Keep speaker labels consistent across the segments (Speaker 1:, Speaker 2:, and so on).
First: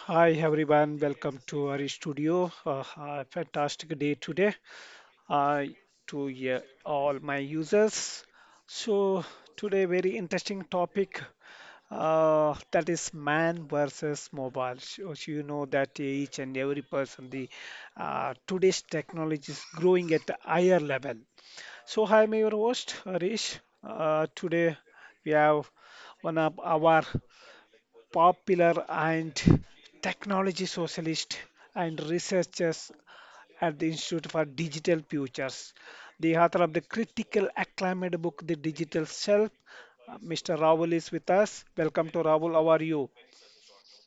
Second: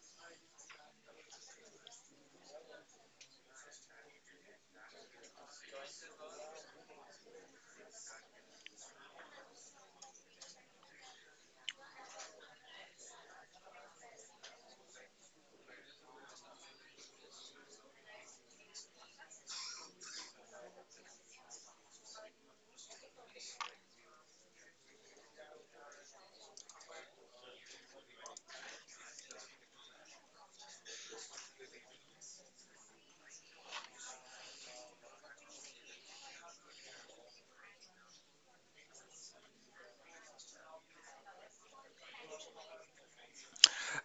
Speaker 1: Hi everyone, welcome to our studio. A fantastic day today uh, to yeah, all my users. So today very interesting topic that is man versus mobile. So you know that each and every person the today's technology is growing at a higher level. So hi, I'm your host Harish. Today we have one of our popular and technology socialist and researchers at the Institute for Digital Futures. The author of the critical acclaimed book, The Digital Self, Mr. Raoul is with us. Welcome to Raoul. How are you?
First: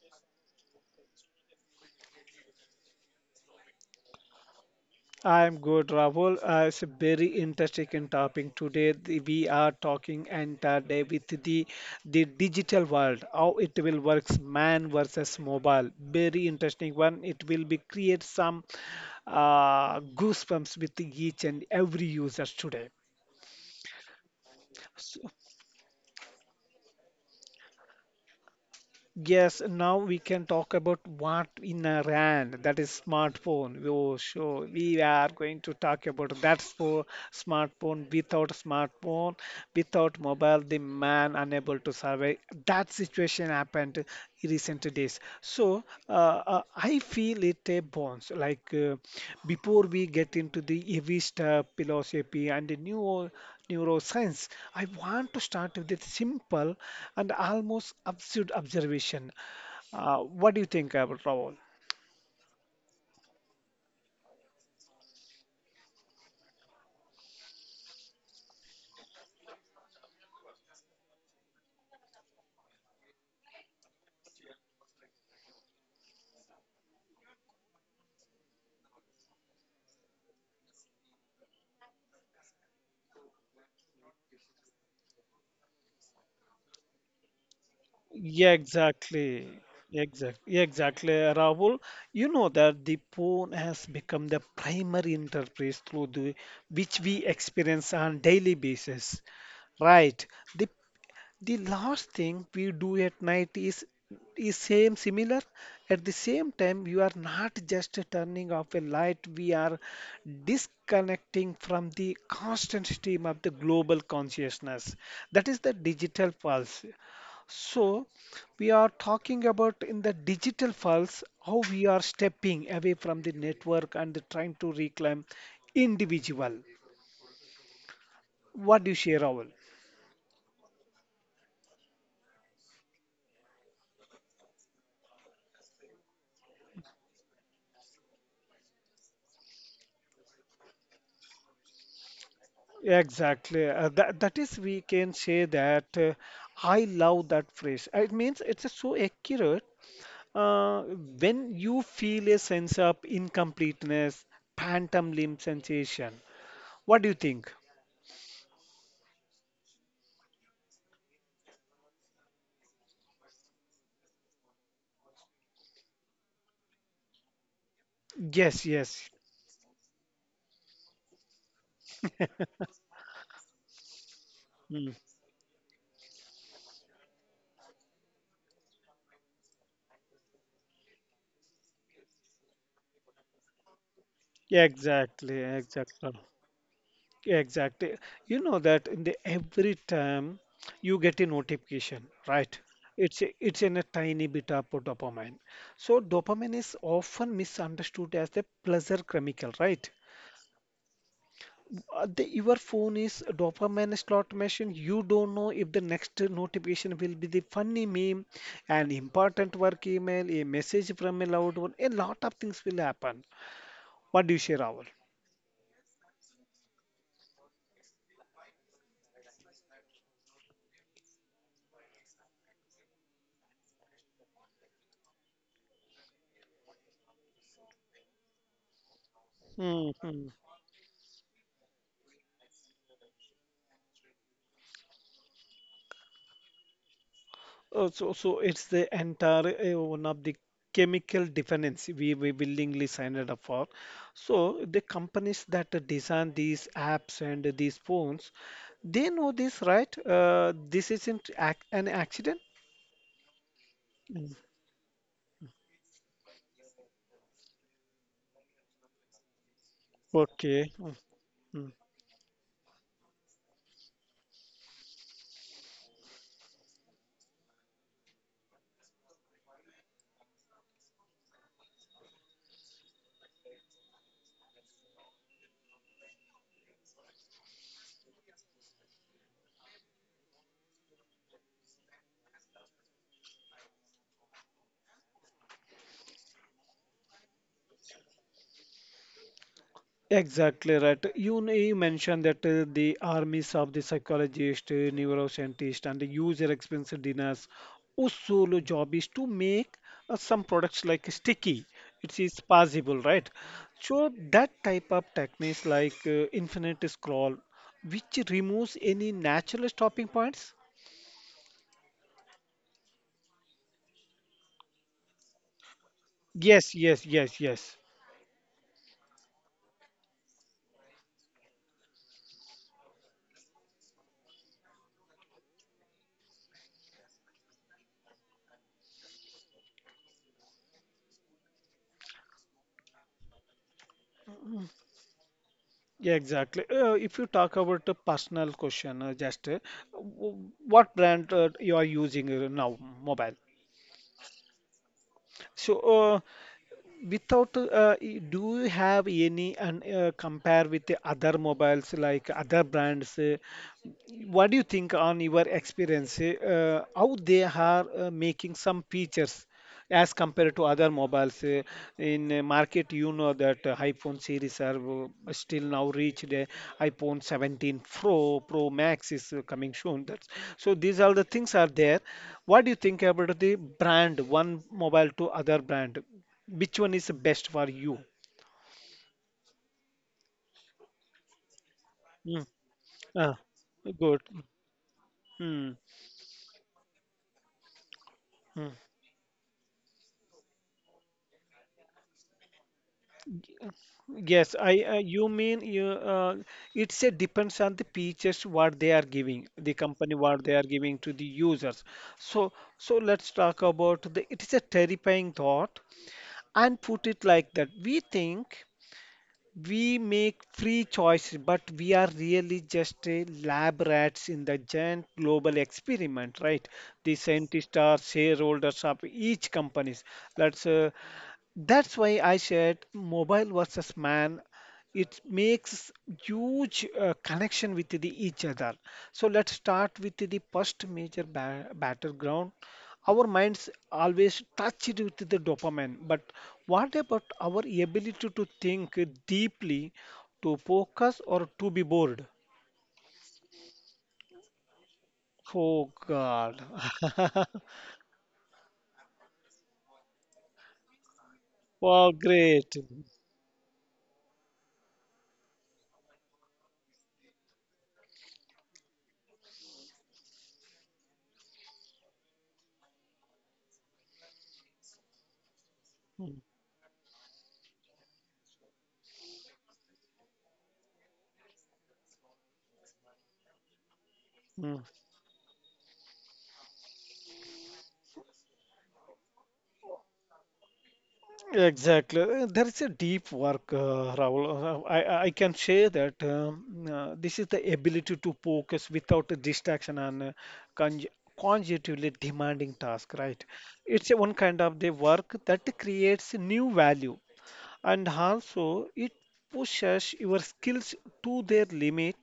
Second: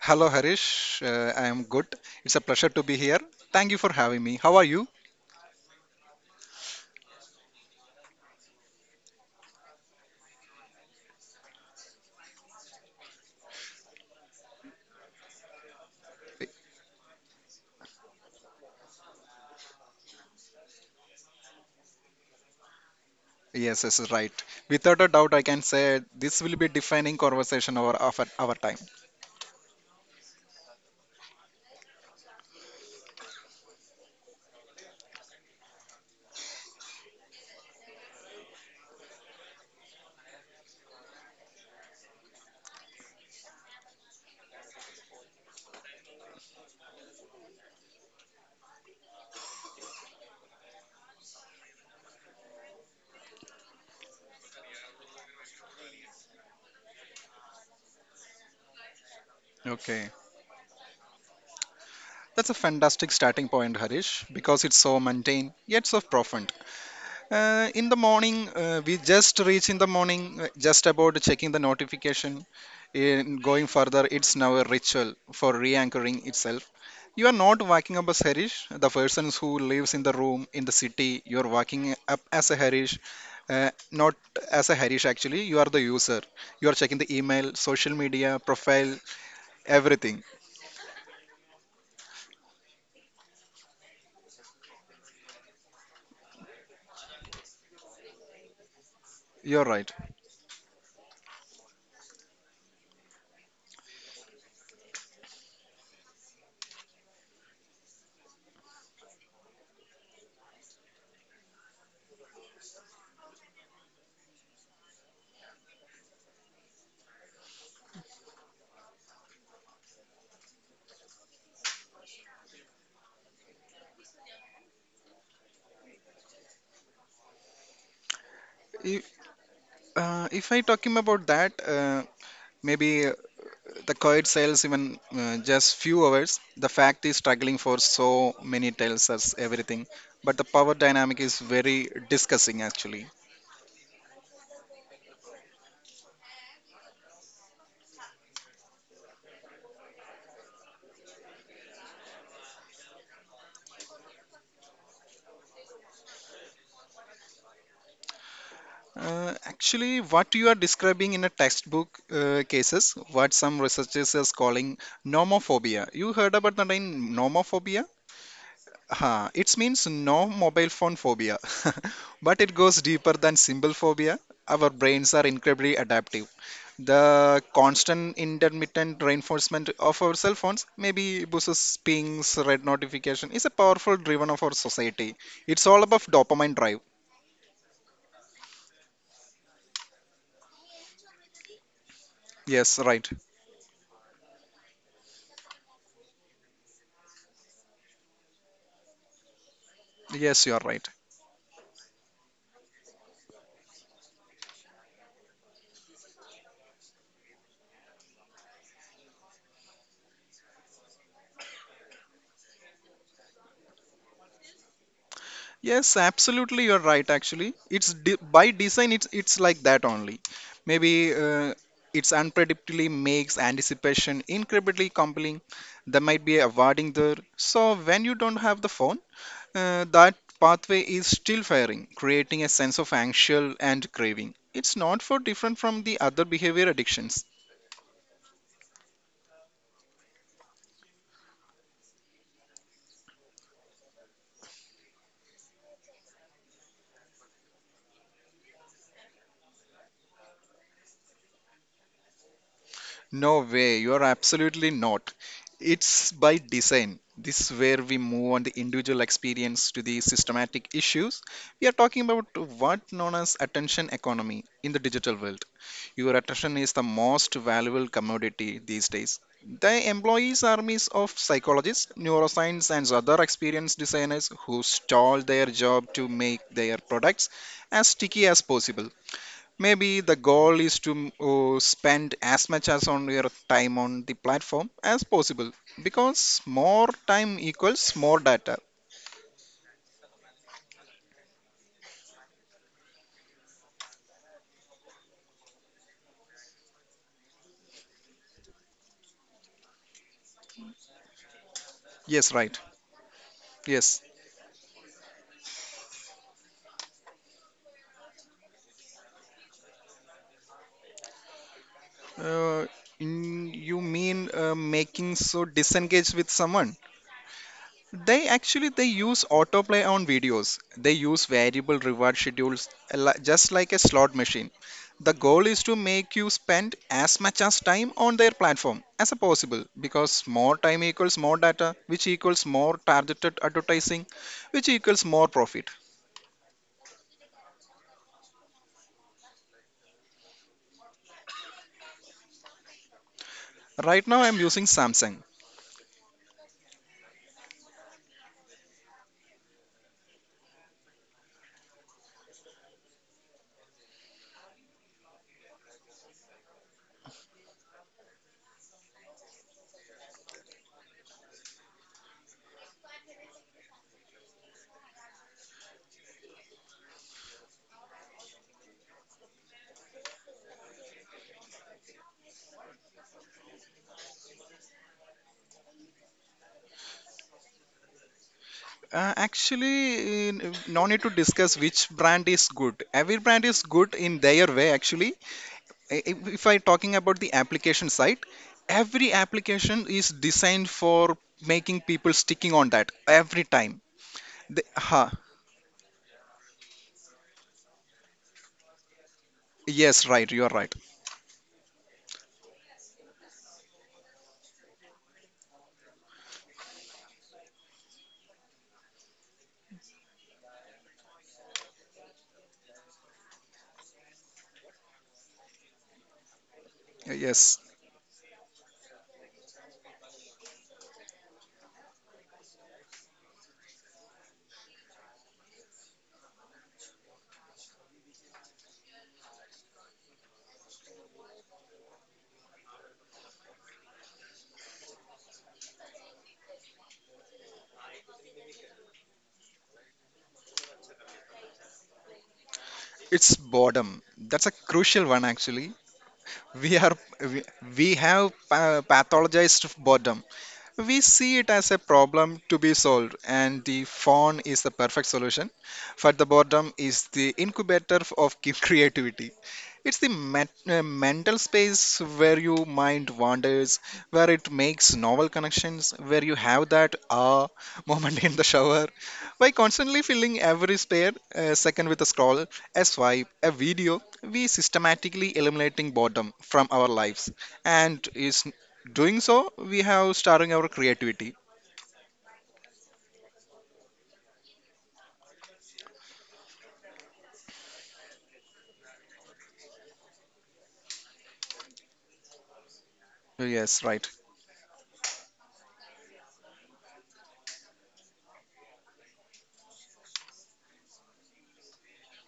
Speaker 2: Hello, Harish. I am good. It's a pleasure to be here. Thank you for having me. How are you?
Speaker 1: I'm good, Rahul. It's a very interesting topic today. We are talking entire day with the digital world, how it will works, man versus mobile. Very interesting one. It will be create some goosebumps with each and every user today.
Speaker 2: Yes, yes, right. Without a doubt, I can say this will be defining conversation over of our time.
Speaker 1: Yes, now we can talk about what in a RAN, that is smartphone. Oh, sure. We are going to talk about that for smartphone. Without smartphone, without mobile, the man unable to survive. That situation happened in recent days. I feel it a bones. Before we get into the heavy stuff, philosophy and the new neuroscience, I want to start with a simple and almost absurd observation.
Speaker 2: Okay.
Speaker 1: What do you think about Rahul?
Speaker 2: That's a fantastic starting point, Harish, because it's so mundane yet so profound. In the morning, we just reach in the morning, just about checking the notification. In going further, it's now a ritual for re anchoring itself. You are not waking up as Harish, the person who lives in the room in the city. You are waking up as a Harish, not as a Harish actually. You are the user. You are checking the email, social media,
Speaker 1: Yeah,
Speaker 2: profile,
Speaker 1: exactly.
Speaker 2: everything.
Speaker 1: Exactly, exactly, Rahul. You know that the phone has become the primary interface which we experience on daily basis.
Speaker 2: You're right.
Speaker 1: Right. The the last thing we do at night is same similar at the same time. You are not just turning off a light, we are disconnecting from the constant stream of the global consciousness that is the digital pulse. So we are talking about in the digital pulse how we are stepping away from the network and trying to reclaim individual. What do you
Speaker 2: If,
Speaker 1: share, Rahul?
Speaker 2: if I talking about that, maybe the coed sales even just few hours. The fact is struggling for so many tells us everything. But the power dynamic is very discussing actually.
Speaker 1: Exactly. That that is we can say that I love that phrase. It means it's so accurate. Uh, when you feel a sense of incompleteness, phantom limb sensation, what do you think?
Speaker 2: Actually, what you are describing in a textbook cases, what some researchers is calling nomophobia. You heard about that in nomophobia?
Speaker 1: Yes, yes.
Speaker 2: Huh, it means no mobile phone phobia, but it goes deeper than simple phobia. Our
Speaker 1: Mm.
Speaker 2: brains are incredibly adaptive. The constant intermittent reinforcement of our cell phones, maybe buses, pings, red notification, is a powerful driven of our society.
Speaker 1: Exactly,
Speaker 2: It's all about
Speaker 1: exactly.
Speaker 2: dopamine drive.
Speaker 1: Exactly. You know that in the every time you get a notification, right?
Speaker 2: Yes, right.
Speaker 1: It's a, it's in a tiny bit of dopamine. So dopamine is often misunderstood as the pleasure chemical, right?
Speaker 2: Yes, you are right.
Speaker 1: Your phone is a dopamine slot machine. You don't know if the next notification will be the funny meme, an important work email, a message from a loved one. A lot of things will happen. What do you share, Rahul?
Speaker 2: Yes, absolutely, you're right. Actually, it's de by design. It's like that only. Maybe uh, it's unpredictably makes anticipation incredibly compelling. There might be a awarding there. So when you don't have the phone, that pathway is still firing, creating a sense of anxious and craving. It's not for different from the other behavior addictions.
Speaker 1: So it's the entire one of the chemical dependency we willingly signed it up for. So the companies that design these apps and these phones, they know this, right? This isn't ac an accident.
Speaker 2: No way, you're
Speaker 1: Mm.
Speaker 2: absolutely not. It's by design. This where we move on the individual experience to the
Speaker 1: Okay.
Speaker 2: systematic
Speaker 1: Mm,
Speaker 2: issues. We are
Speaker 1: mm.
Speaker 2: talking about what known as attention economy in the digital world. Your attention is the most valuable commodity these days. The employees armies of psychologists, neuroscience, and other experienced designers who stall their job to make their products as sticky as possible. Maybe the goal is to spend as much as on your time on the platform as possible because more time equals more data.
Speaker 1: Exactly right. You mentioned that the armies of the psychologist, neuroscientist, and the user experience designers whose solo job is to make some products like sticky. It
Speaker 2: Yes,
Speaker 1: is
Speaker 2: right.
Speaker 1: possible, right?
Speaker 2: Yes.
Speaker 1: So that type of techniques like infinite scroll, which removes any natural stopping points.
Speaker 2: Uh, you mean making so disengaged with someone?
Speaker 1: Yes, yes, yes, yes.
Speaker 2: They actually they use autoplay on videos. They use variable reward schedules a li- just like a slot machine. The goal is to make you spend as much as time on their platform as possible because more time equals more data, which equals more targeted advertising, which equals more profit.
Speaker 1: Yeah, exactly. If you talk about the personal question, what brand you are using now, mobile?
Speaker 2: Right now I'm using Samsung.
Speaker 1: So, without, y- Do you have any and compare with the other mobiles like other brands? What do you think on your experience? How they are making some features as compared to other mobiles in market? You know that iPhone series are still now reached. iPhone 17 Pro, Pro Max is coming soon. That's, so these are the things are there. What do you think about the brand one mobile to other brand? Which one is best for you?
Speaker 2: uh, actually in- no need to discuss which brand is
Speaker 1: Mm.
Speaker 2: good. Every
Speaker 1: Ah,
Speaker 2: brand is good in
Speaker 1: good.
Speaker 2: their way actually.
Speaker 1: Hmm.
Speaker 2: If I talking about the application side, every application is designed for making people sticking on that every time
Speaker 1: Yes,
Speaker 2: they,
Speaker 1: I you mean you it's a depends on the features what they are giving, the
Speaker 2: yes
Speaker 1: company
Speaker 2: right you
Speaker 1: what
Speaker 2: are
Speaker 1: they are
Speaker 2: right.
Speaker 1: giving to the users. So so let's talk about, the it is a terrifying thought and put it like that. We think we make free choices, but we are really just a lab rats in the giant global experiment, right? The
Speaker 2: Yes,
Speaker 1: scientists are shareholders of each companies. Let's That's why I said mobile versus man. It makes huge connection with the each other. So let's start with the first major battleground. Our minds always touch it with the dopamine, but what about our ability to think deeply, to focus, or to be bored?
Speaker 2: it's boredom. That's a crucial one, actually.
Speaker 1: Oh god.
Speaker 2: We are we, we have pa- pathologized boredom. We see it as a
Speaker 1: Wow,
Speaker 2: problem to be
Speaker 1: great.
Speaker 2: solved, and the phone is the perfect solution. But the boredom is the incubator of ki- creativity. It's the met- mental space where your mind wanders, where it makes novel connections, where you
Speaker 1: Mm,
Speaker 2: have that ah moment in the shower. By constantly filling every spare second with a scroll, a swipe, a video, we
Speaker 1: mm.
Speaker 2: systematically eliminating boredom from our lives. And is doing so, we have starving our creativity.
Speaker 1: Exactly. There is a deep work, Rahul. I can say that this is the ability to focus without a distraction and conj conjectively demanding task, right?
Speaker 2: Yes, right.
Speaker 1: It's a one kind of the work that creates new value and also it pushes your skills to their limit.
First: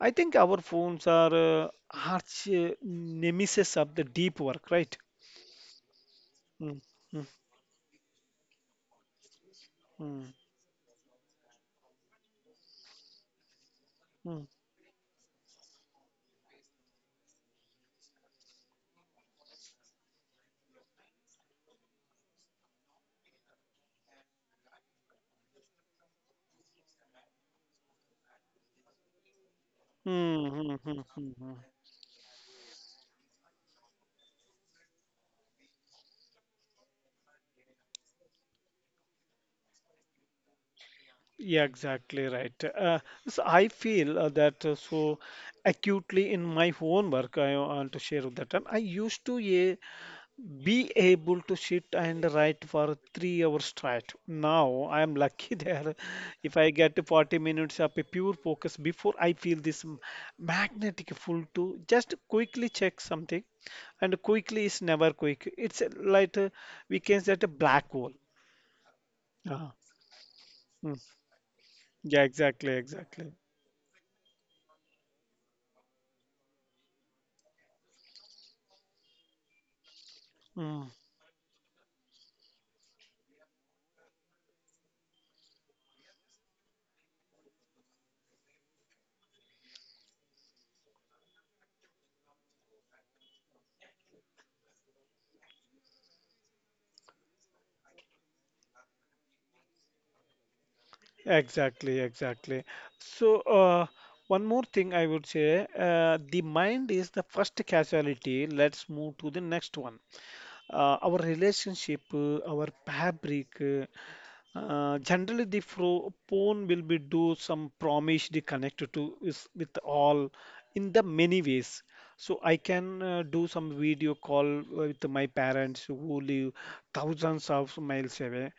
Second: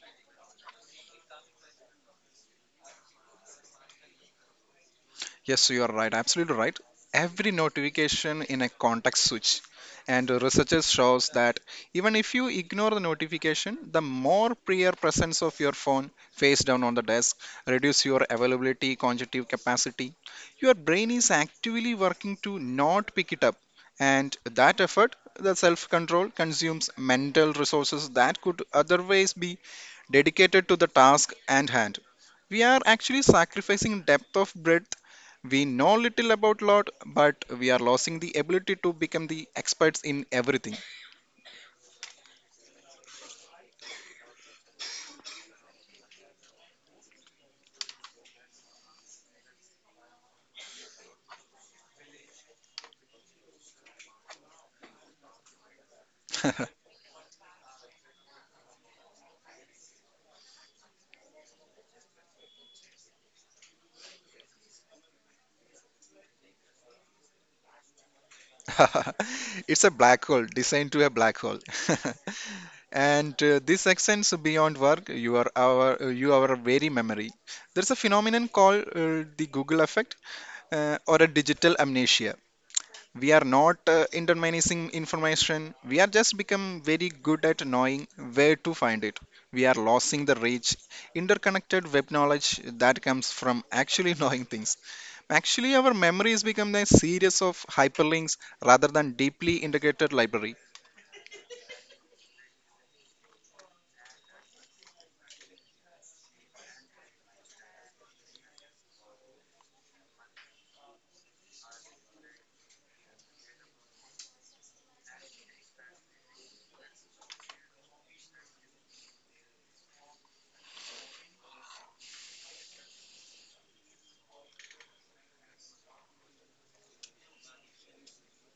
Speaker 1: I think our phones are arch nemesis of the deep work, right?
Speaker 2: Yes, you are right. Absolutely right.
Speaker 1: Mm, mm,
Speaker 2: Every notification in a context switch.
Speaker 1: mm,
Speaker 2: And researchers shows that even if you ignore the notification, the
Speaker 1: mm,
Speaker 2: more prior presence of your phone face down on the desk reduce your availability, cognitive capacity. Your brain is actively working to not pick it up. And that effort, the self-control, consumes mental resources that could otherwise be
Speaker 1: mm,
Speaker 2: dedicated to
Speaker 1: mm,
Speaker 2: the
Speaker 1: mm, mm,
Speaker 2: task at
Speaker 1: mm.
Speaker 2: hand. We are actually sacrificing depth of breadth. We know little about lot, but we are losing the ability to become the experts in everything.
Speaker 1: Yeah, exactly right. So I feel that so acutely in my own work. I want to share with that time. I used to yeah, be able to sit and write for 3 hours straight. Now I am lucky there. If I get to 40 minutes of a pure focus before I feel this magnetic pull to just quickly check something, and quickly is never quick. It's like We can set a black hole. Uh,
Speaker 2: It's a black hole designed to a
Speaker 1: mm.
Speaker 2: black hole.
Speaker 1: Yeah, exactly, exactly.
Speaker 2: and this extends beyond work. You are our very memory. There's a phenomenon called the Google effect
Speaker 1: Mm,
Speaker 2: or a digital amnesia. We are not interminacing information, we are just become very good at knowing where to find it. We are losing the rich interconnected web knowledge that comes from actually knowing things. Actually our memory memories become a series of hyperlinks rather than deeply integrated library.
Speaker 1: exactly, exactly. So, uh, One more thing I would say, the mind is the first casualty. Let's move to the next one. Our relationship, our fabric. Generally, the phone will be do some promise the connect to is with all in the many ways. So I can do some video call with my parents who live thousands of miles away.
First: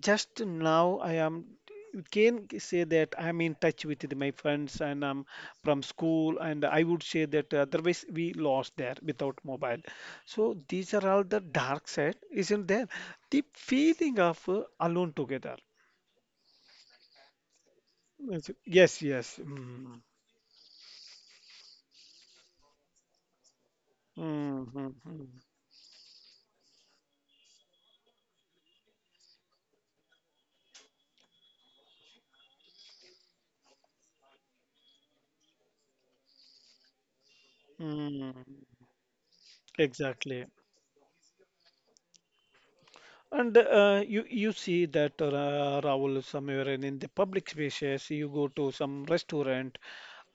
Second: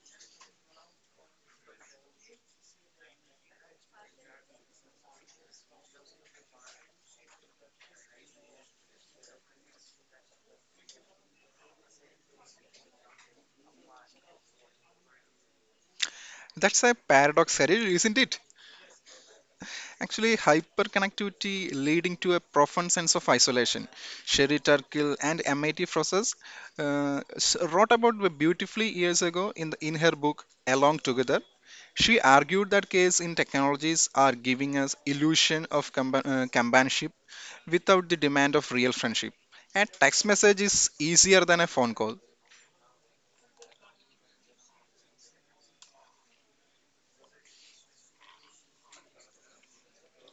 Speaker 1: Just now, I am, you can say that I'm in touch with my friends and I'm from school, and I would say that otherwise we lost there without mobile. So these are all the dark side, isn't there? The feeling of alone together.
Speaker 2: That's a paradox, Harry, isn't it?
Speaker 1: Yes, yes, yes. Mm,
Speaker 2: Actually, hyperconnectivity leading to a profound sense of isolation. Sherry
Speaker 1: mm, mm,
Speaker 2: Turkle
Speaker 1: mm,
Speaker 2: and MIT Frosses wrote about it beautifully years ago in, the, in her book Along Together. She argued that case in technologies are giving us illusion of compa- companionship without the demand of
Speaker 1: mm.
Speaker 2: real friendship. A text
Speaker 1: Exactly.
Speaker 2: message is easier than a phone call.
Speaker 1: And you see that Rahul, somewhere in the public spaces, you go to some restaurant,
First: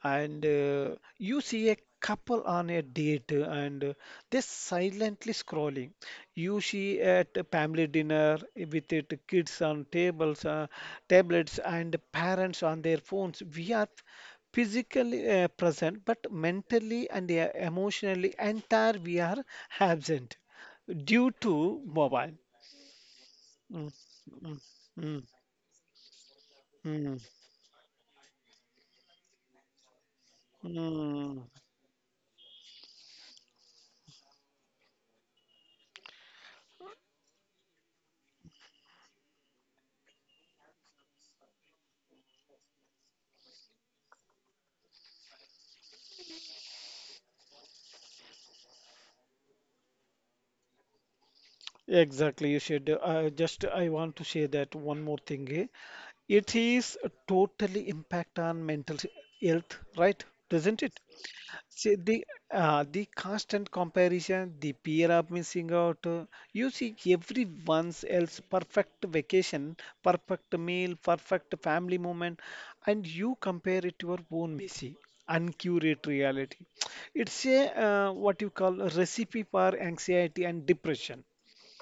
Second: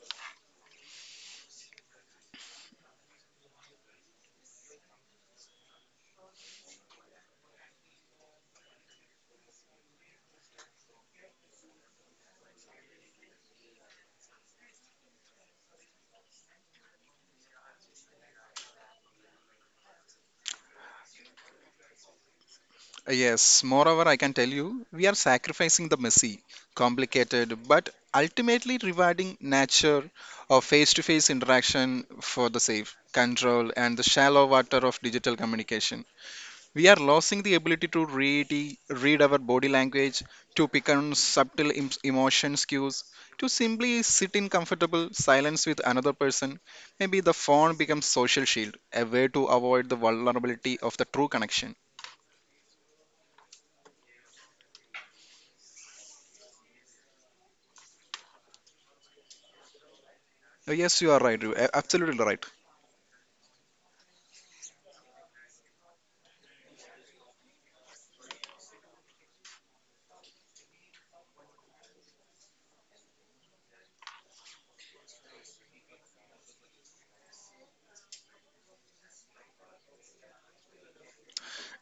Speaker 1: and you see a couple on a date, and they're silently scrolling. You see at a family dinner with it kids on tables, tablets, and parents on their phones. We are physically present, but mentally and emotionally entire we are absent due to mobile.
Speaker 2: Yes,
Speaker 1: Mm,
Speaker 2: moreover, I can tell
Speaker 1: mm,
Speaker 2: you, we are
Speaker 1: mm,
Speaker 2: sacrificing the messy,
Speaker 1: mm, mm.
Speaker 2: complicated, but ultimately rewarding nature of face to face
Speaker 1: Mm.
Speaker 2: interaction for the safe, control, and the shallow water of digital communication. We are losing the ability to read our body language, to pick on subtle em- emotion cues, to simply sit in comfortable silence with another person. Maybe the phone becomes social shield, a way to avoid the vulnerability of the true connection.
Speaker 1: Exactly, you should. Just I want to say that one more thing. Eh. It is totally impact on mental health, right?
Speaker 2: Uh,
Speaker 1: Doesn't it?
Speaker 2: Yes, you are right. You a-
Speaker 1: See
Speaker 2: absolutely right.
Speaker 1: the constant comparison, the peer of missing out. You see everyone's else perfect vacation, perfect meal, perfect family moment, and you compare it to your own messy, uncurated reality. It's a what you call a recipe for anxiety and depression.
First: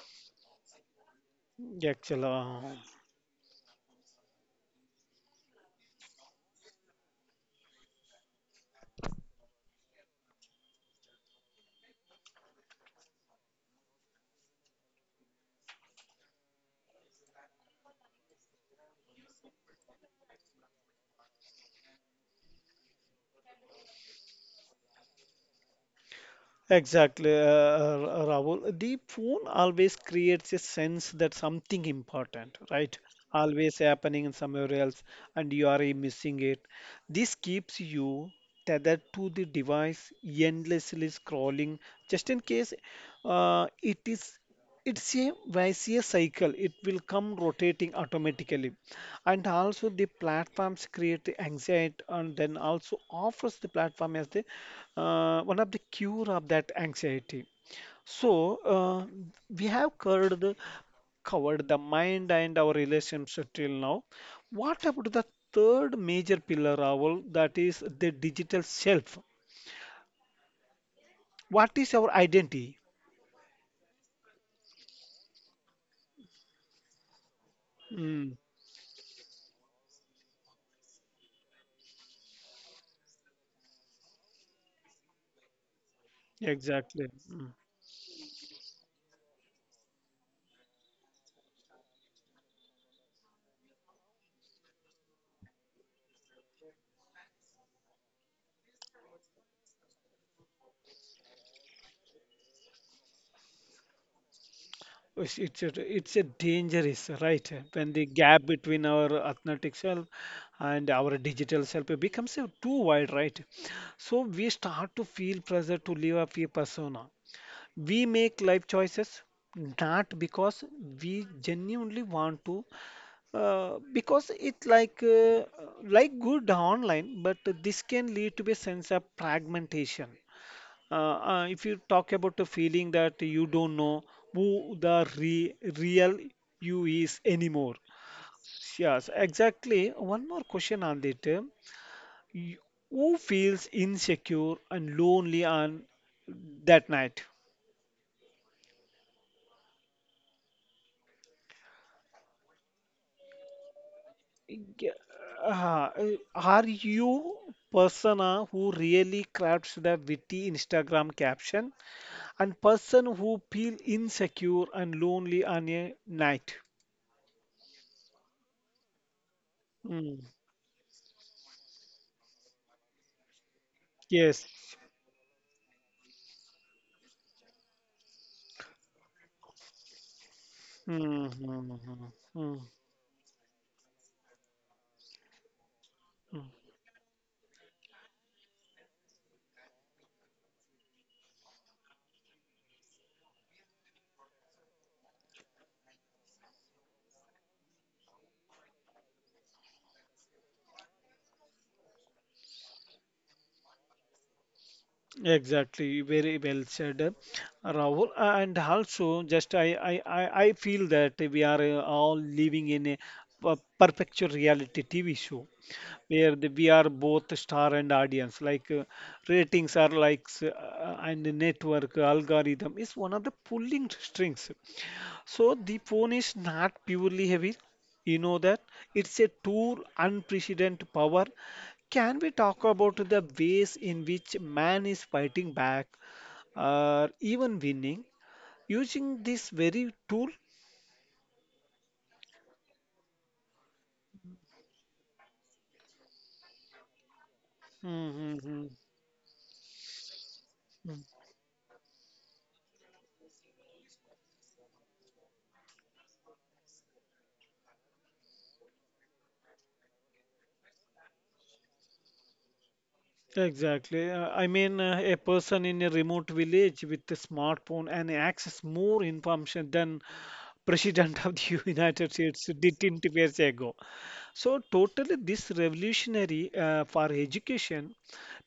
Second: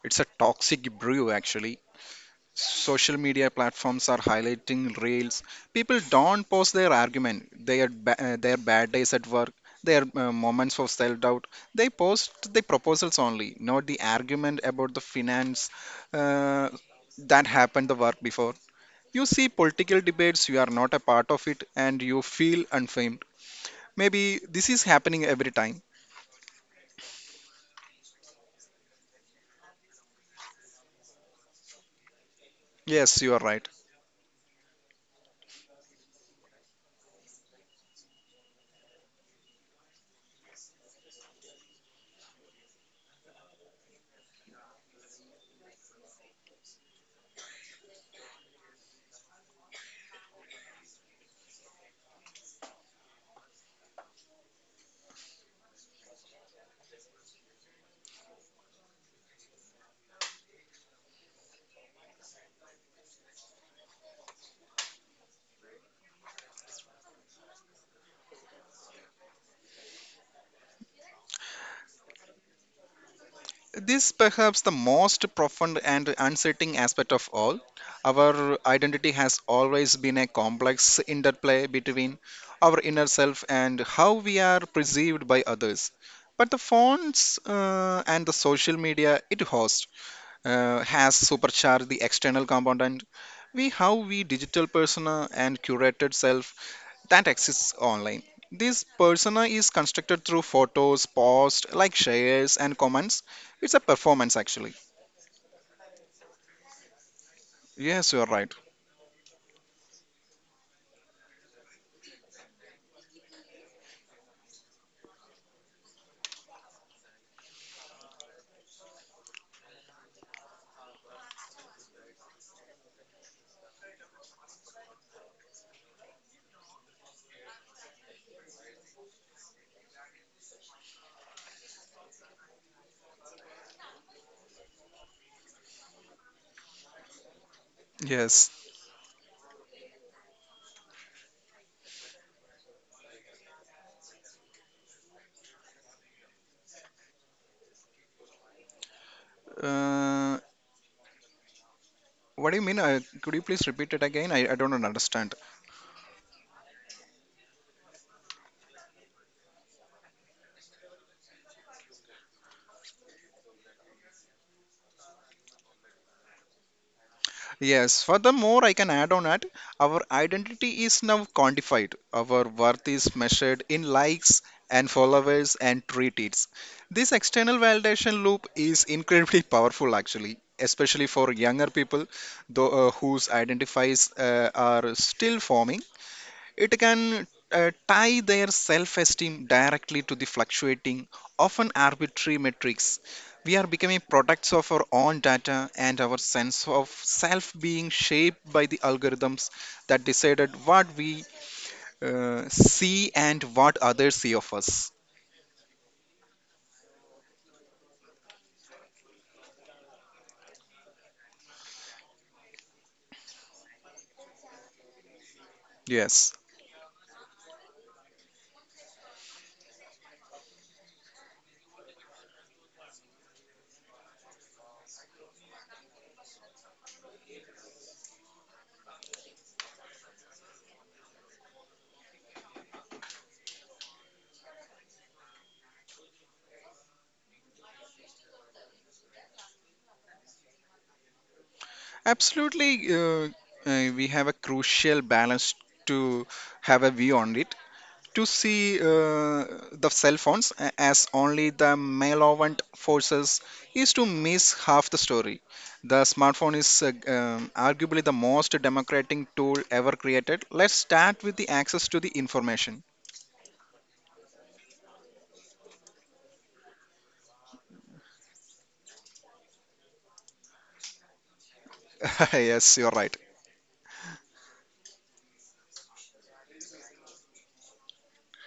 Speaker 2: It's a toxic brew, actually.
Speaker 1: Actually,
Speaker 2: Social media platforms are highlighting reels. People don't post their argument, their ba- their bad days at work, their moments of self-doubt. They post the proposals only, not the argument about the finance uh, that happened the work before. You see political debates, you are not a part of it, and you feel unfamed. Maybe this is happening every time.
Speaker 1: exactly, Rahul. The phone always creates a sense that something important, right?
Speaker 2: Yes, you are right.
Speaker 1: Always happening somewhere else, and you are missing it. This keeps you tethered to the device, endlessly scrolling, just in case uh, it is it's a vicious cycle, it will come rotating automatically. And also the platforms create the anxiety and then also offers the platform as the one of the cure of that anxiety. So uh, we have covered the mind and our relationship till now. What about the third major pillar, Rahul? That is the digital self. What is our identity?
Speaker 2: This perhaps the most profound and unsettling aspect of all.
Speaker 1: Mm,
Speaker 2: Our identity has always been a complex interplay between our inner self and how we are perceived by others. But the
Speaker 1: exactly.
Speaker 2: phones
Speaker 1: Hmm.
Speaker 2: and the social media it hosts has supercharged the external component. We have we digital persona and curated self that exists online. This persona is constructed through photos, posts, like shares and comments. It's a performance actually.
Speaker 1: It's a dangerous, right? When the
Speaker 2: Yes, you are
Speaker 1: gap
Speaker 2: right.
Speaker 1: between our authentic self and our digital self becomes too wide, right? So we start to feel pressure to live up a persona. We make life choices not because we genuinely want to, because it like good online, but this can lead to a sense of fragmentation. If you talk about the feeling that you don't know who the re real you is anymore.
Speaker 2: Yes.
Speaker 1: Yes, exactly. One more question on it. You- Who feels insecure and lonely on that night?
Speaker 2: Uh, what do you mean? Could you please repeat it again? I don't
Speaker 1: G-
Speaker 2: understand.
Speaker 1: uh, Are you persona who really crafts the witty Instagram caption and person who feel insecure and lonely on a night?
Speaker 2: Yes, furthermore, I can add on that our
Speaker 1: Mm.
Speaker 2: identity is now quantified. Our worth is measured in likes
Speaker 1: Yes.
Speaker 2: and followers and retweets. This external validation loop is incredibly powerful, actually, especially
Speaker 1: Hmm,
Speaker 2: for younger
Speaker 1: hmm,
Speaker 2: people,
Speaker 1: hmm, hmm,
Speaker 2: though whose identifies are still forming.
Speaker 1: hmm.
Speaker 2: It can tie their self esteem directly to the fluctuating, often arbitrary metrics. We are becoming products of our own data, and our sense of self being shaped by the algorithms that decided what we see and what others see of us.
Speaker 1: Exactly, very well said, Rahul. And also, just I feel that we are all living in a perpetual reality TV show
Speaker 2: Yes,
Speaker 1: where the, we are both star and audience. Ratings are like, and the network algorithm is one of the pulling strings. So the phone is not purely heavy. You know that it's a tool, unprecedented power. Can we talk about the ways in which man is fighting back or even winning using this very tool?
Speaker 2: absolutely. We have a crucial balance to have a view on it, to see
Speaker 1: Mm-hmm.
Speaker 2: the cell phones a- as only the malevolent forces is to miss half the story. The smartphone is arguably the most democratic tool ever created. Let's start with the access to the information.
Speaker 1: Exactly. A person in a remote village with a smartphone and access more information than President of the United States did
Speaker 2: Yes, you're
Speaker 1: 20
Speaker 2: right.
Speaker 1: years ago. So totally, this revolutionary for education.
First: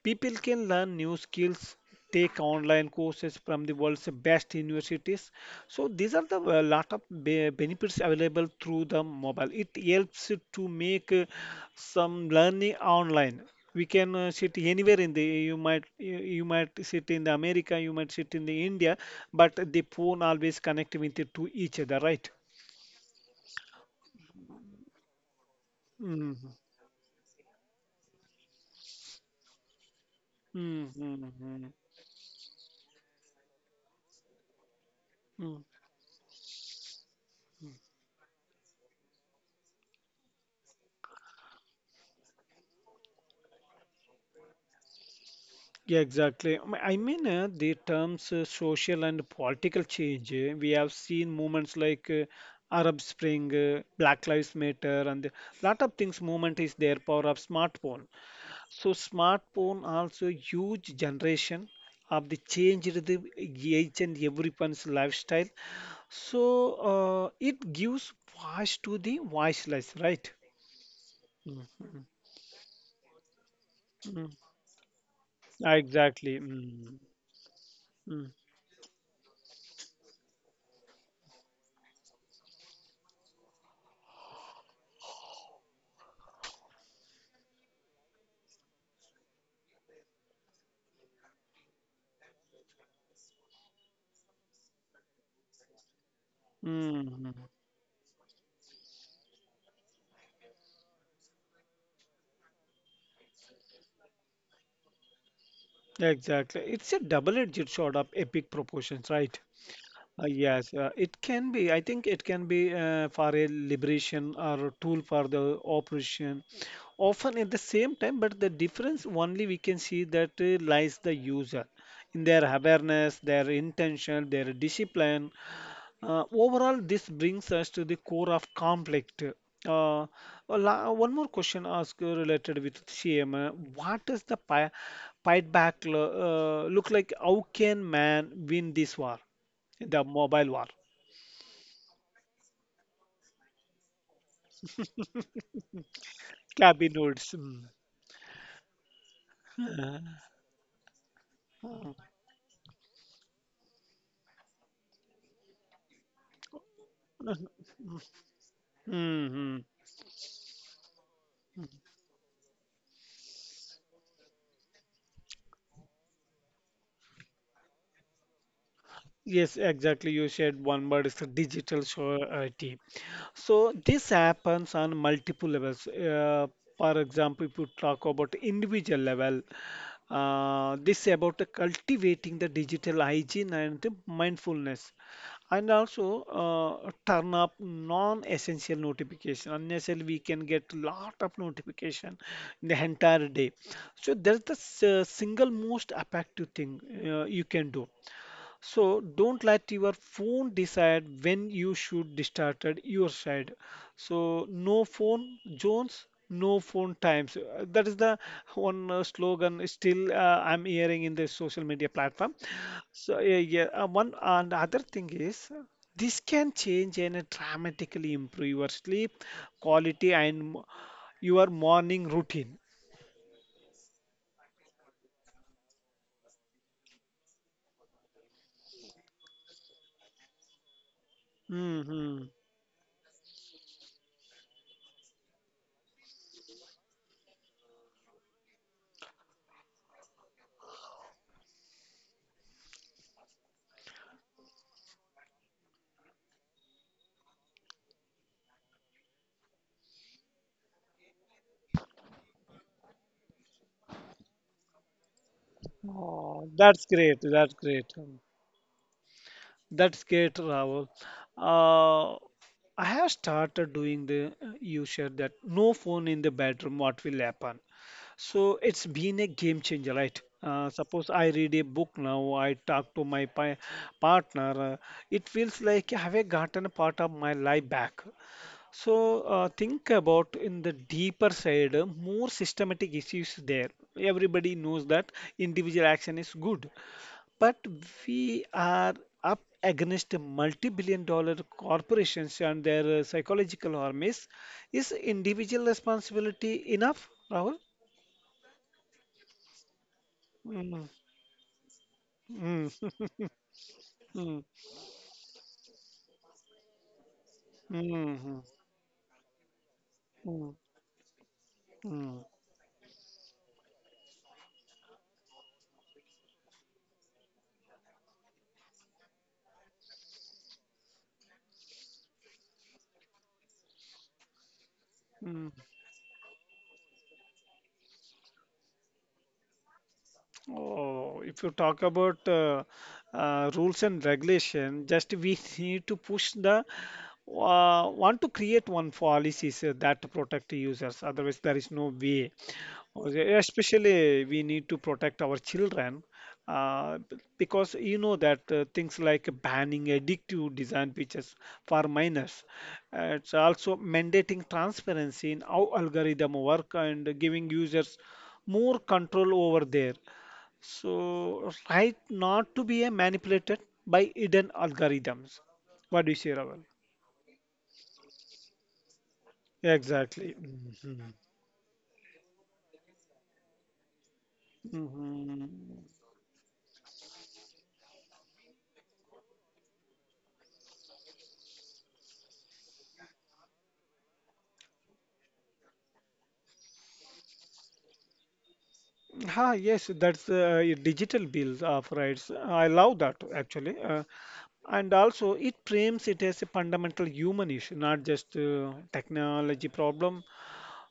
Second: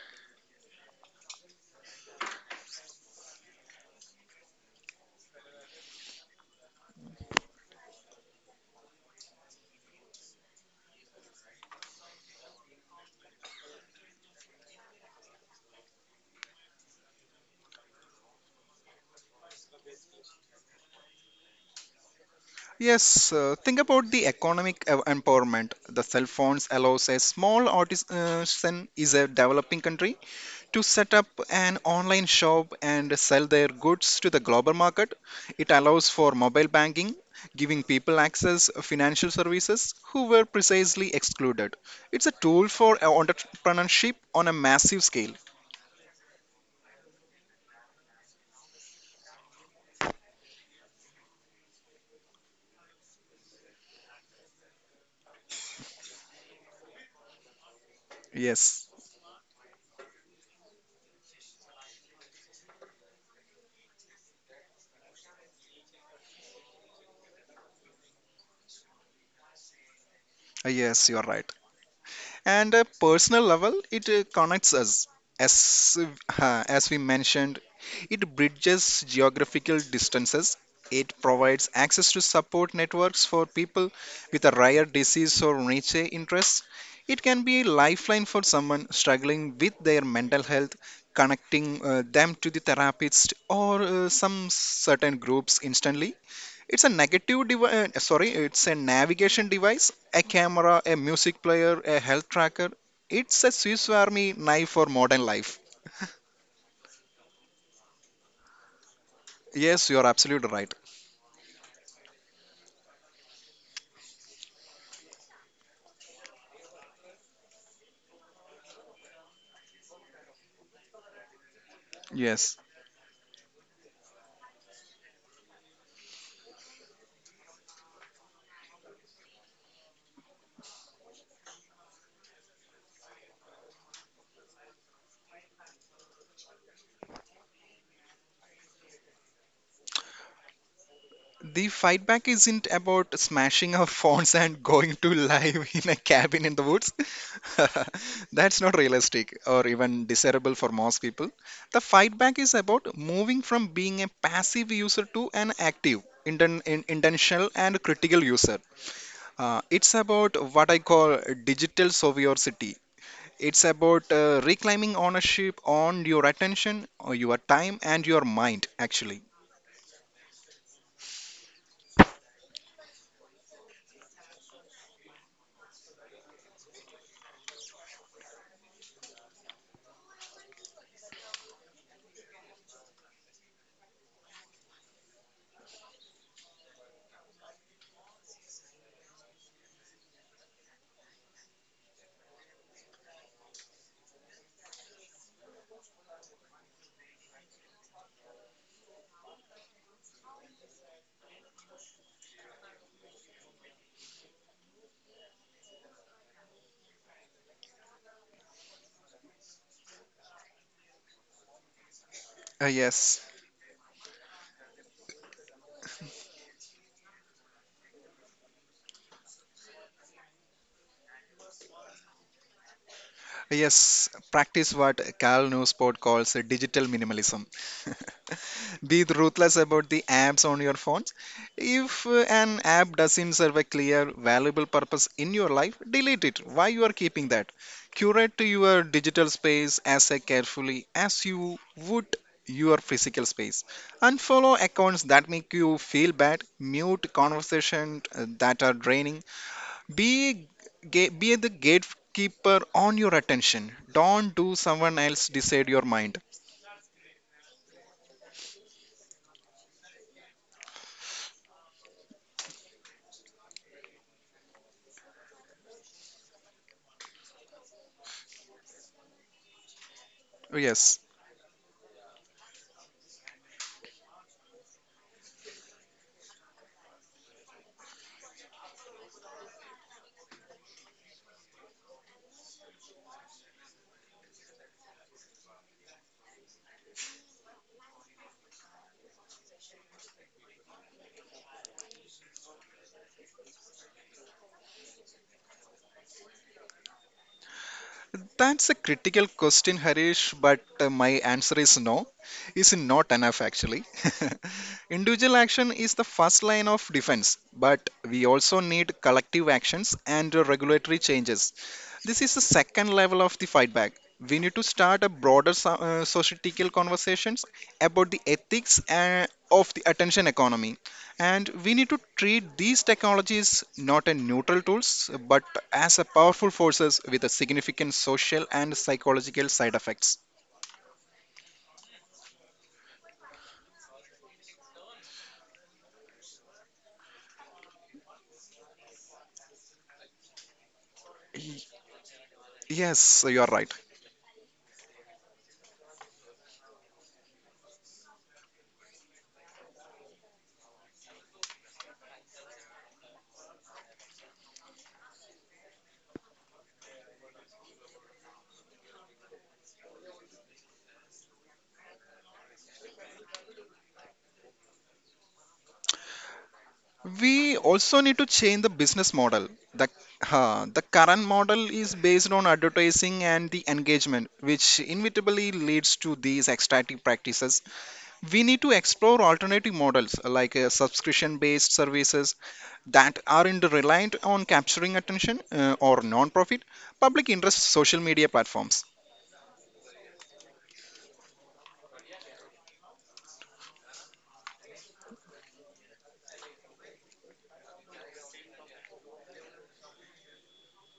Speaker 1: People can learn new skills, take online courses from the world's best universities. So these are the lot of benefits available through the mobile. It helps to make some learning online. We can sit anywhere in the. You might sit in the America, you might sit in the India, but the phone always connect with it to each other, right?
Speaker 2: Yes, think about the economic ev- empowerment. The cell
Speaker 1: Hmm,
Speaker 2: phones allows a small artisan is a developing country to
Speaker 1: hmm,
Speaker 2: set up an online shop and sell their goods to the global market.
Speaker 1: hmm.
Speaker 2: It allows for mobile banking, giving people access financial services who were precisely excluded. It's a tool for entrepreneurship on a massive scale.
Speaker 1: Yeah, exactly. I mean, the terms social and political change. We have seen movements like Arab Spring, Black Lives Matter, and a lot of things. Movement is their power of smartphone.
Speaker 2: Yes,
Speaker 1: So smartphone also huge generation of the change in the each and everyone's lifestyle. So it gives voice to the voiceless, right?
Speaker 2: yes, you are right.
Speaker 1: Mm, mm,
Speaker 2: And a personal level it
Speaker 1: mm.
Speaker 2: connects us as
Speaker 1: Exactly.
Speaker 2: as we
Speaker 1: Mm,
Speaker 2: mentioned. It
Speaker 1: mm,
Speaker 2: bridges geographical distances. It provides access to support networks for people with a rare disease or niche interest. It can be a lifeline for someone struggling with their mental health, connecting them to the therapist or some certain groups instantly. It's a
Speaker 1: mm.
Speaker 2: negative device, sorry, it's a navigation device, a camera, a music player, a health tracker. It's a Swiss Army knife for modern life.
Speaker 1: Exactly. It's a double-edged sword of epic proportions, right?
Speaker 2: Yes, you're absolutely right.
Speaker 1: Yes, it can be. I think it can be for a liberation or a tool for the operation. Often at the same time, but the difference only we can see that lies the user in their
Speaker 2: Yes.
Speaker 1: awareness, their intention, their discipline. Overall, this brings us to the core of conflict. Uh, One more question asked related with CM. What does the fight back look like? How can man win this war? The mobile war.
Speaker 2: The fight back isn't about smashing our phones and going to live in a cabin in the woods.
Speaker 1: Cabin woods. Mm.
Speaker 2: That's not realistic or even desirable for most people. The
Speaker 1: Uh,
Speaker 2: fight back is about moving from being a passive user to an active, inten- in- intentional,
Speaker 1: mm,
Speaker 2: and critical user. Uh,
Speaker 1: mm.
Speaker 2: it's about what I call digital sovereignty. It's about reclaiming ownership on your attention, or your time, and your mind, actually.
Speaker 1: Yes, exactly. You said one word is the digital surety. So this happens on multiple levels. For example, if you talk about individual level, this about cultivating the digital hygiene and the mindfulness, and also turn up non-essential notification. Unnecessarily, we can get lot of notification in the entire day. So that's the single most effective thing you can do. So don't let your phone decide when you should started your side. So no phone zones, no phone times. That is the one slogan still I'm hearing in the social media platform.
Speaker 2: Uh,
Speaker 1: So
Speaker 2: yes,
Speaker 1: yeah, yeah. One and other thing is this can change and dramatically improve your sleep quality and your morning routine.
Speaker 2: yes, practice what Cal Newport calls digital minimalism. Be ruthless about the apps on your phones. If
Speaker 1: Hmm.
Speaker 2: an app doesn't serve a clear, valuable purpose in your life, delete it. Why you are keeping that? Curate your digital space as carefully as you would your physical space. Unfollow accounts that make you feel bad. Mute conversations that are draining. Be be the gatekeeper on your attention. Don't do someone else decide your mind.
Speaker 1: Oh, that's great. That's great. That's great, Rahul. Uh, I have started doing the, you said that no phone in the bedroom, what will happen? So it's been a game changer, right?
Speaker 2: Yes.
Speaker 1: Suppose I read a book now, I talk to my pa partner, It feels like I have gotten a part of my life back. So think about in the deeper side, more systematic issues there. Everybody knows that individual action is good, but we are up against multi-billion dollar corporations and their psychological armies. Is individual responsibility enough, Rahul?
Speaker 2: That's a critical question, Harish, but
Speaker 1: Mm,
Speaker 2: my answer is no.
Speaker 1: mm,
Speaker 2: Is not enough actually.
Speaker 1: mm,
Speaker 2: Individual action is the first line of defense, but we
Speaker 1: mm,
Speaker 2: also need collective actions and
Speaker 1: mm,
Speaker 2: regulatory changes. This
Speaker 1: mm,
Speaker 2: is the second level of the fight. We need to start a broader societal conversations about the ethics of the attention economy, and we need to treat these technologies not as neutral tools but
Speaker 1: mm.
Speaker 2: as a powerful forces with a significant social and psychological side effects.
Speaker 1: Oh, if you talk about rules and regulation, just we need to push the want to create one policies that protect users. Otherwise, there
Speaker 2: Y-
Speaker 1: is no way.
Speaker 2: yes
Speaker 1: Okay,
Speaker 2: you are right.
Speaker 1: especially, we need to protect our children because you know that things like banning addictive design features for minors. It's also mandating transparency in how algorithm work and giving users more control over there. So, right not to be manipulated by hidden algorithms. What do you say, Raval?
Speaker 2: We also need to change the business model. The,
Speaker 1: Exactly.
Speaker 2: uh, the
Speaker 1: Mhm.
Speaker 2: current model is based on advertising and the engagement, which
Speaker 1: Mm-hmm.
Speaker 2: inevitably leads to these extractive practices. We need to explore alternative models like subscription based services that aren't reliant on capturing attention or non profit public interest social media platforms.
Speaker 1: Ha, yes, that's a digital bill of rights. I love that actually. And also, it frames it as a fundamental human issue, not just technology problem.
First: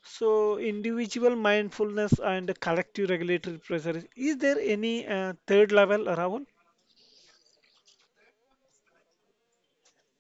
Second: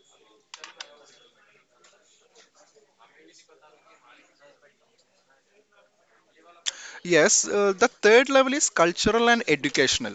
Speaker 1: So, individual mindfulness and collective regulatory pressure. Is there any third level, Rahul?
Speaker 2: Yes, the third level is cultural and educational.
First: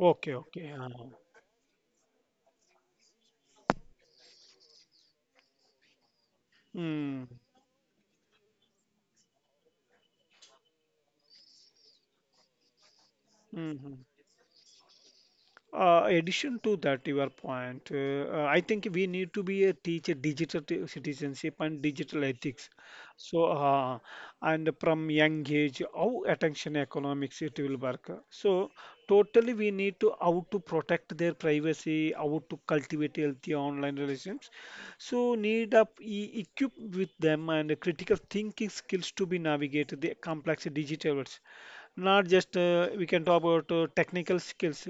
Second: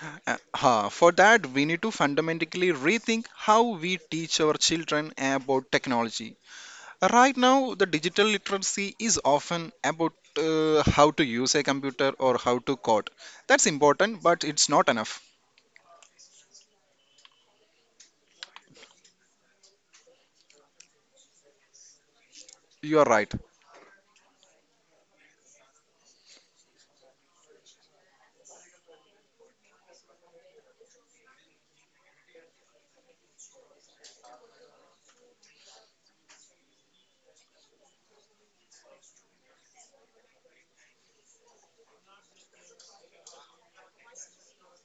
Speaker 1: Okay, okay.
Speaker 2: Huh. For that, we need to fundamentally rethink how we teach our children about technology.
Speaker 1: Hmm.
Speaker 2: Right now, the digital literacy is often about how to use a computer or how to code. That's
Speaker 1: Hmm.
Speaker 2: important, but it's not enough.
Speaker 1: Addition to that, your point, I think we need to be a teacher digital citizenship and digital ethics.
Speaker 2: You are right.
Speaker 1: So, and from young age, how attention economics it will work. So, totally we need to how to protect their privacy, how to cultivate healthy online relationships. So, need up e equip with them and critical thinking skills to be navigate the complex digital world not just we can talk about technical skills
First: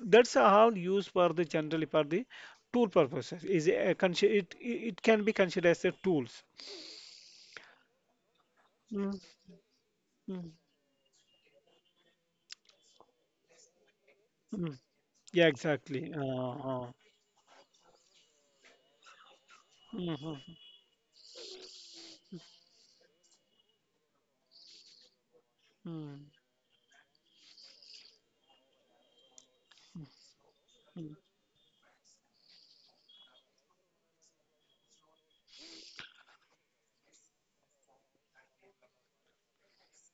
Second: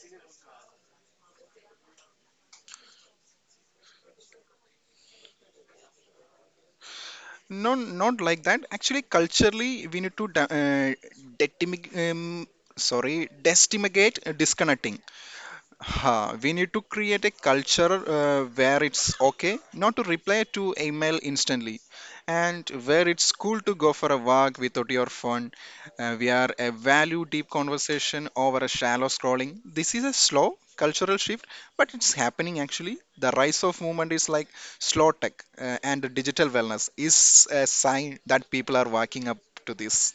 Speaker 1: that's how used for the generally for the tool purposes is a, it can be considered as a tools.
Speaker 2: No, not like that. Actually,
Speaker 1: Mm,
Speaker 2: culturally, we need to
Speaker 1: mm,
Speaker 2: detimi- um, destimate
Speaker 1: mm.
Speaker 2: disconnecting.
Speaker 1: Yeah exactly
Speaker 2: Huh, we need to create a culture where it's okay not to
Speaker 1: mm,
Speaker 2: reply to email instantly, and where it's cool to go for a walk without your phone.
Speaker 1: mm,
Speaker 2: We are a value deep conversation over a shallow scrolling. This is a slow cultural
Speaker 1: mm.
Speaker 2: shift, but it's happening actually. The rise of movement is like slow tech and digital wellness is a sign that people are waking up to this.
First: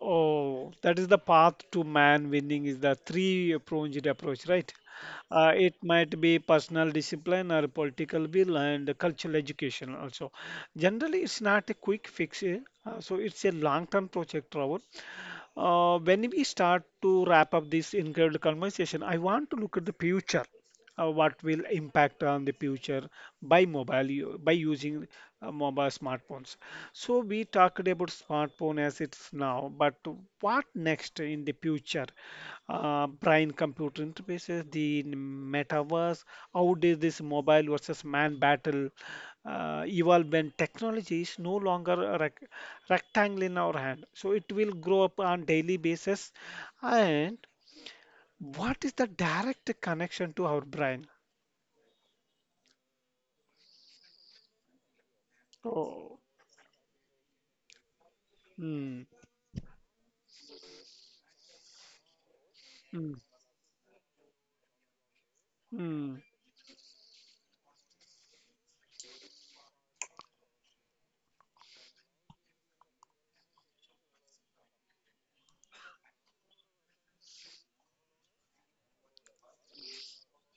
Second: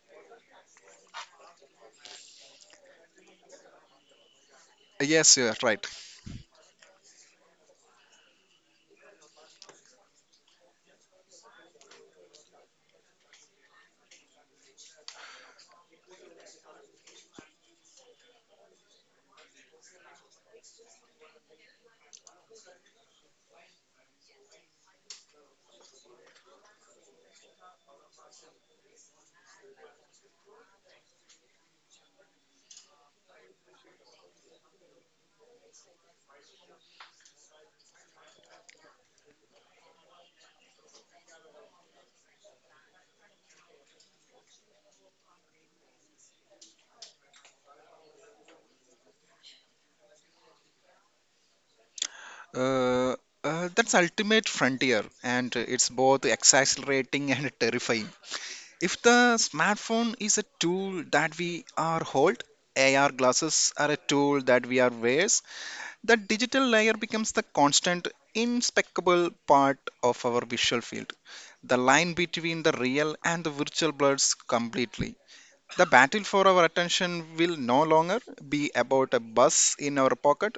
Speaker 1: Oh, that is the path to man winning is the three-pronged approach, right?
Speaker 2: Yes, you're
Speaker 1: It
Speaker 2: right.
Speaker 1: might be personal discipline or political will and cultural education also. Generally, it's not a quick fix, eh, so it's a long-term project, Robert. When we start to wrap up this incredible conversation, I want to look at the future what will impact on the future by by using mobile smartphones. So we talked about smartphone as it's now, but what next in the future? Brain computer interfaces, the metaverse. How does this mobile versus man battle evolve when technology is no longer a rectangle in our hand? So it will grow up on daily basis, and what is the direct connection to our brain?
Speaker 2: Uh, that's ultimate frontier, and it's
Speaker 1: Oh,
Speaker 2: both exhilarating and terrifying. If
Speaker 1: mm,
Speaker 2: the smartphone is a tool that we are hold, AR
Speaker 1: mm,
Speaker 2: glasses are a tool that we are wears, the
Speaker 1: mm.
Speaker 2: digital layer becomes the constant, inspecable part of our visual field. The line between the real and the virtual blurs completely. The battle for our attention will no longer be about a bus in our pocket.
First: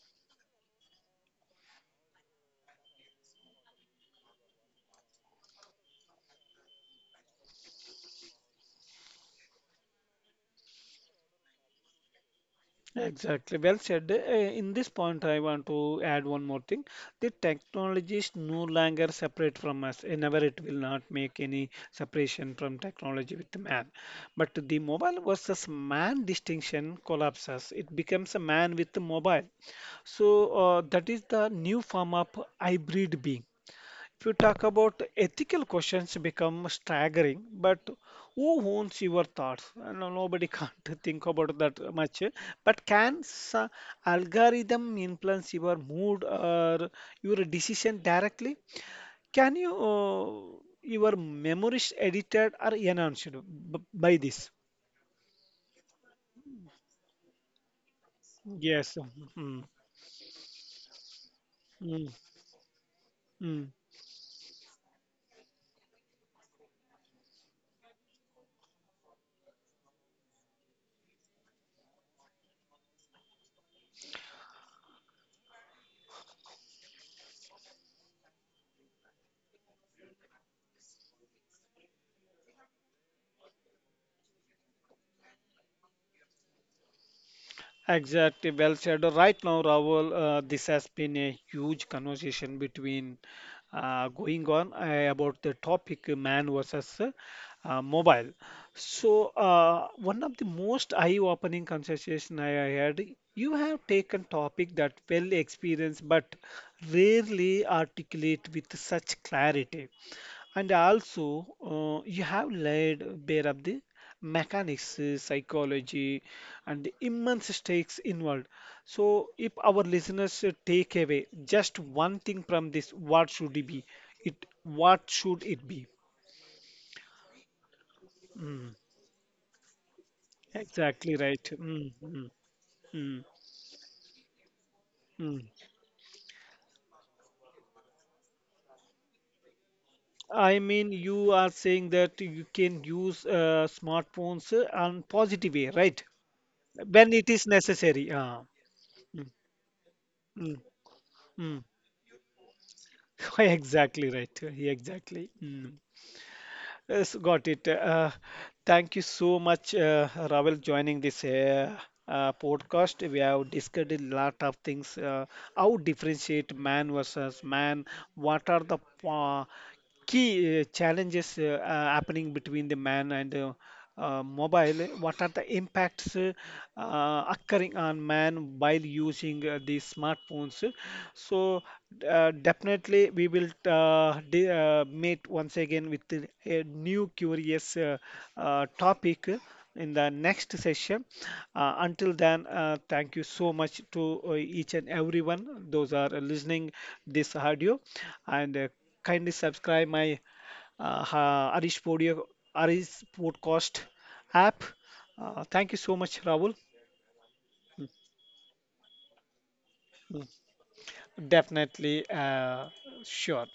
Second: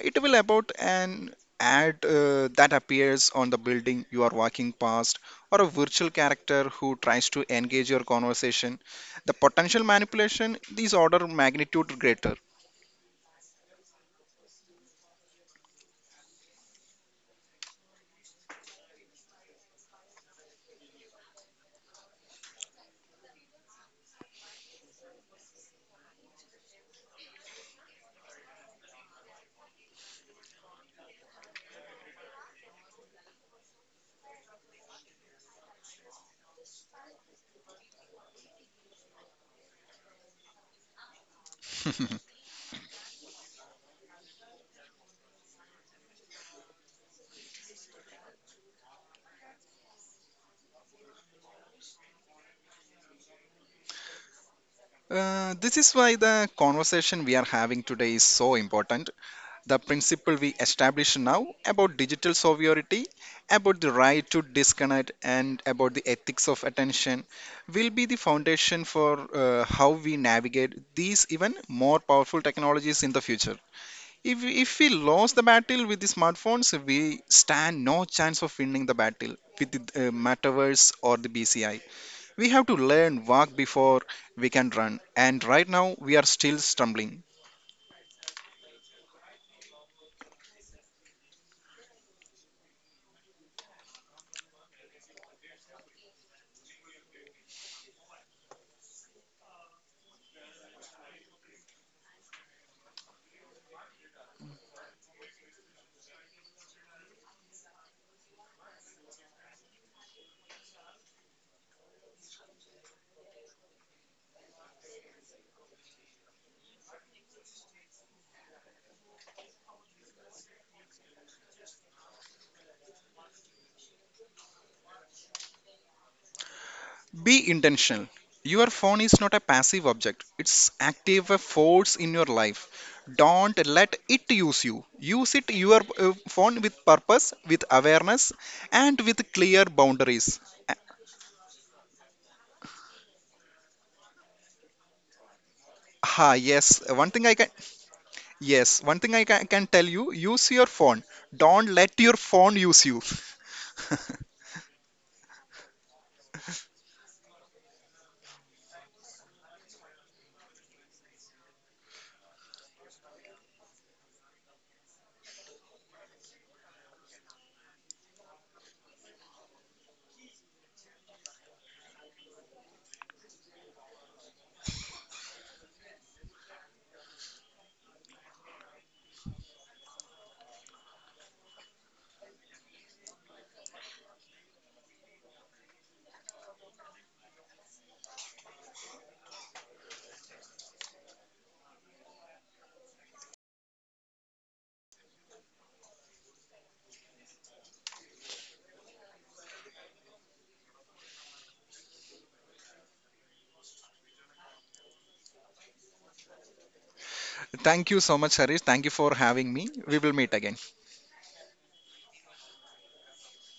Speaker 2: It will about an ad that appears on the building you are walking past, or a virtual character who tries to engage your conversation. The potential manipulation is order magnitude greater.
Speaker 1: Exactly. Well said. In this point, I want to add one more thing. The technology is no longer separate from us. Eh, never it will not make any separation from technology with the man. But the mobile versus man distinction collapses. It becomes a man with the mobile. So that is the new form of hybrid being. If you talk about ethical questions become staggering, but who owns your thoughts? Nobody can't think about that much. But algorithm influence your mood or your decision directly? Can your memories edited or enhanced by this?
Speaker 2: This is why the conversation we are having today is so
Speaker 1: Yes.
Speaker 2: important.
Speaker 1: Mm.
Speaker 2: The principle we established now about
Speaker 1: Mm.
Speaker 2: digital sovereignty,
Speaker 1: Mm.
Speaker 2: about the right to disconnect, and about the ethics of attention will be the foundation for how we navigate these even more powerful technologies in the future. If we lose the battle with the smartphones, we stand no chance of winning the battle with the metaverse or the BCI. We have to learn walk before we can run, and right now we are still stumbling.
Speaker 1: Exactly, well said. Right now, Rahul, this has been a huge conversation between going on about the topic man versus mobile. So, one of the most eye-opening conversation I had, you have taken topic that well experienced but rarely articulate with such clarity. And also, you have laid bare of the mechanics, psychology, and the immense stakes involved. So, if our listeners take away just one thing from this, what should it be? It what should it be?
Speaker 2: Be intentional. Your
Speaker 1: Mm,
Speaker 2: phone is not a passive object, it's
Speaker 1: exactly
Speaker 2: active a
Speaker 1: right. Mm,
Speaker 2: force in your
Speaker 1: mm,
Speaker 2: life.
Speaker 1: mm,
Speaker 2: Don't let it use you. Use it
Speaker 1: mm.
Speaker 2: your phone with purpose, with awareness and with clear boundaries.
Speaker 1: I
Speaker 2: Uh,
Speaker 1: mean, you are saying that you can use smartphones on positive way, right?
Speaker 2: Ah, yes, one
Speaker 1: When
Speaker 2: thing
Speaker 1: it
Speaker 2: I can
Speaker 1: is necessary.
Speaker 2: yes, one thing I
Speaker 1: Mm,
Speaker 2: ca- can tell you, use
Speaker 1: mm,
Speaker 2: your phone.
Speaker 1: mm.
Speaker 2: Don't let your phone use you.
Speaker 1: Exactly right. Exactly. Mm. Yes, got it. Thank you so much, Ravel, joining this podcast. We have discussed a lot of things. How differentiate man versus man? What are the uh, key challenges happening between the man and mobile, what are the impacts occurring on man while using these smartphones? So definitely we will meet once again with a new curious topic in the next session. Until then, thank you so much to each and everyone those are listening this audio and kindly subscribe my Arish Podio, Arish Podcast app. Thank you so much, Rahul.
Speaker 2: Thank you so much, Harish. Thank you for having me. We will
Speaker 1: Mm,
Speaker 2: meet again.
Speaker 1: definitely, sure.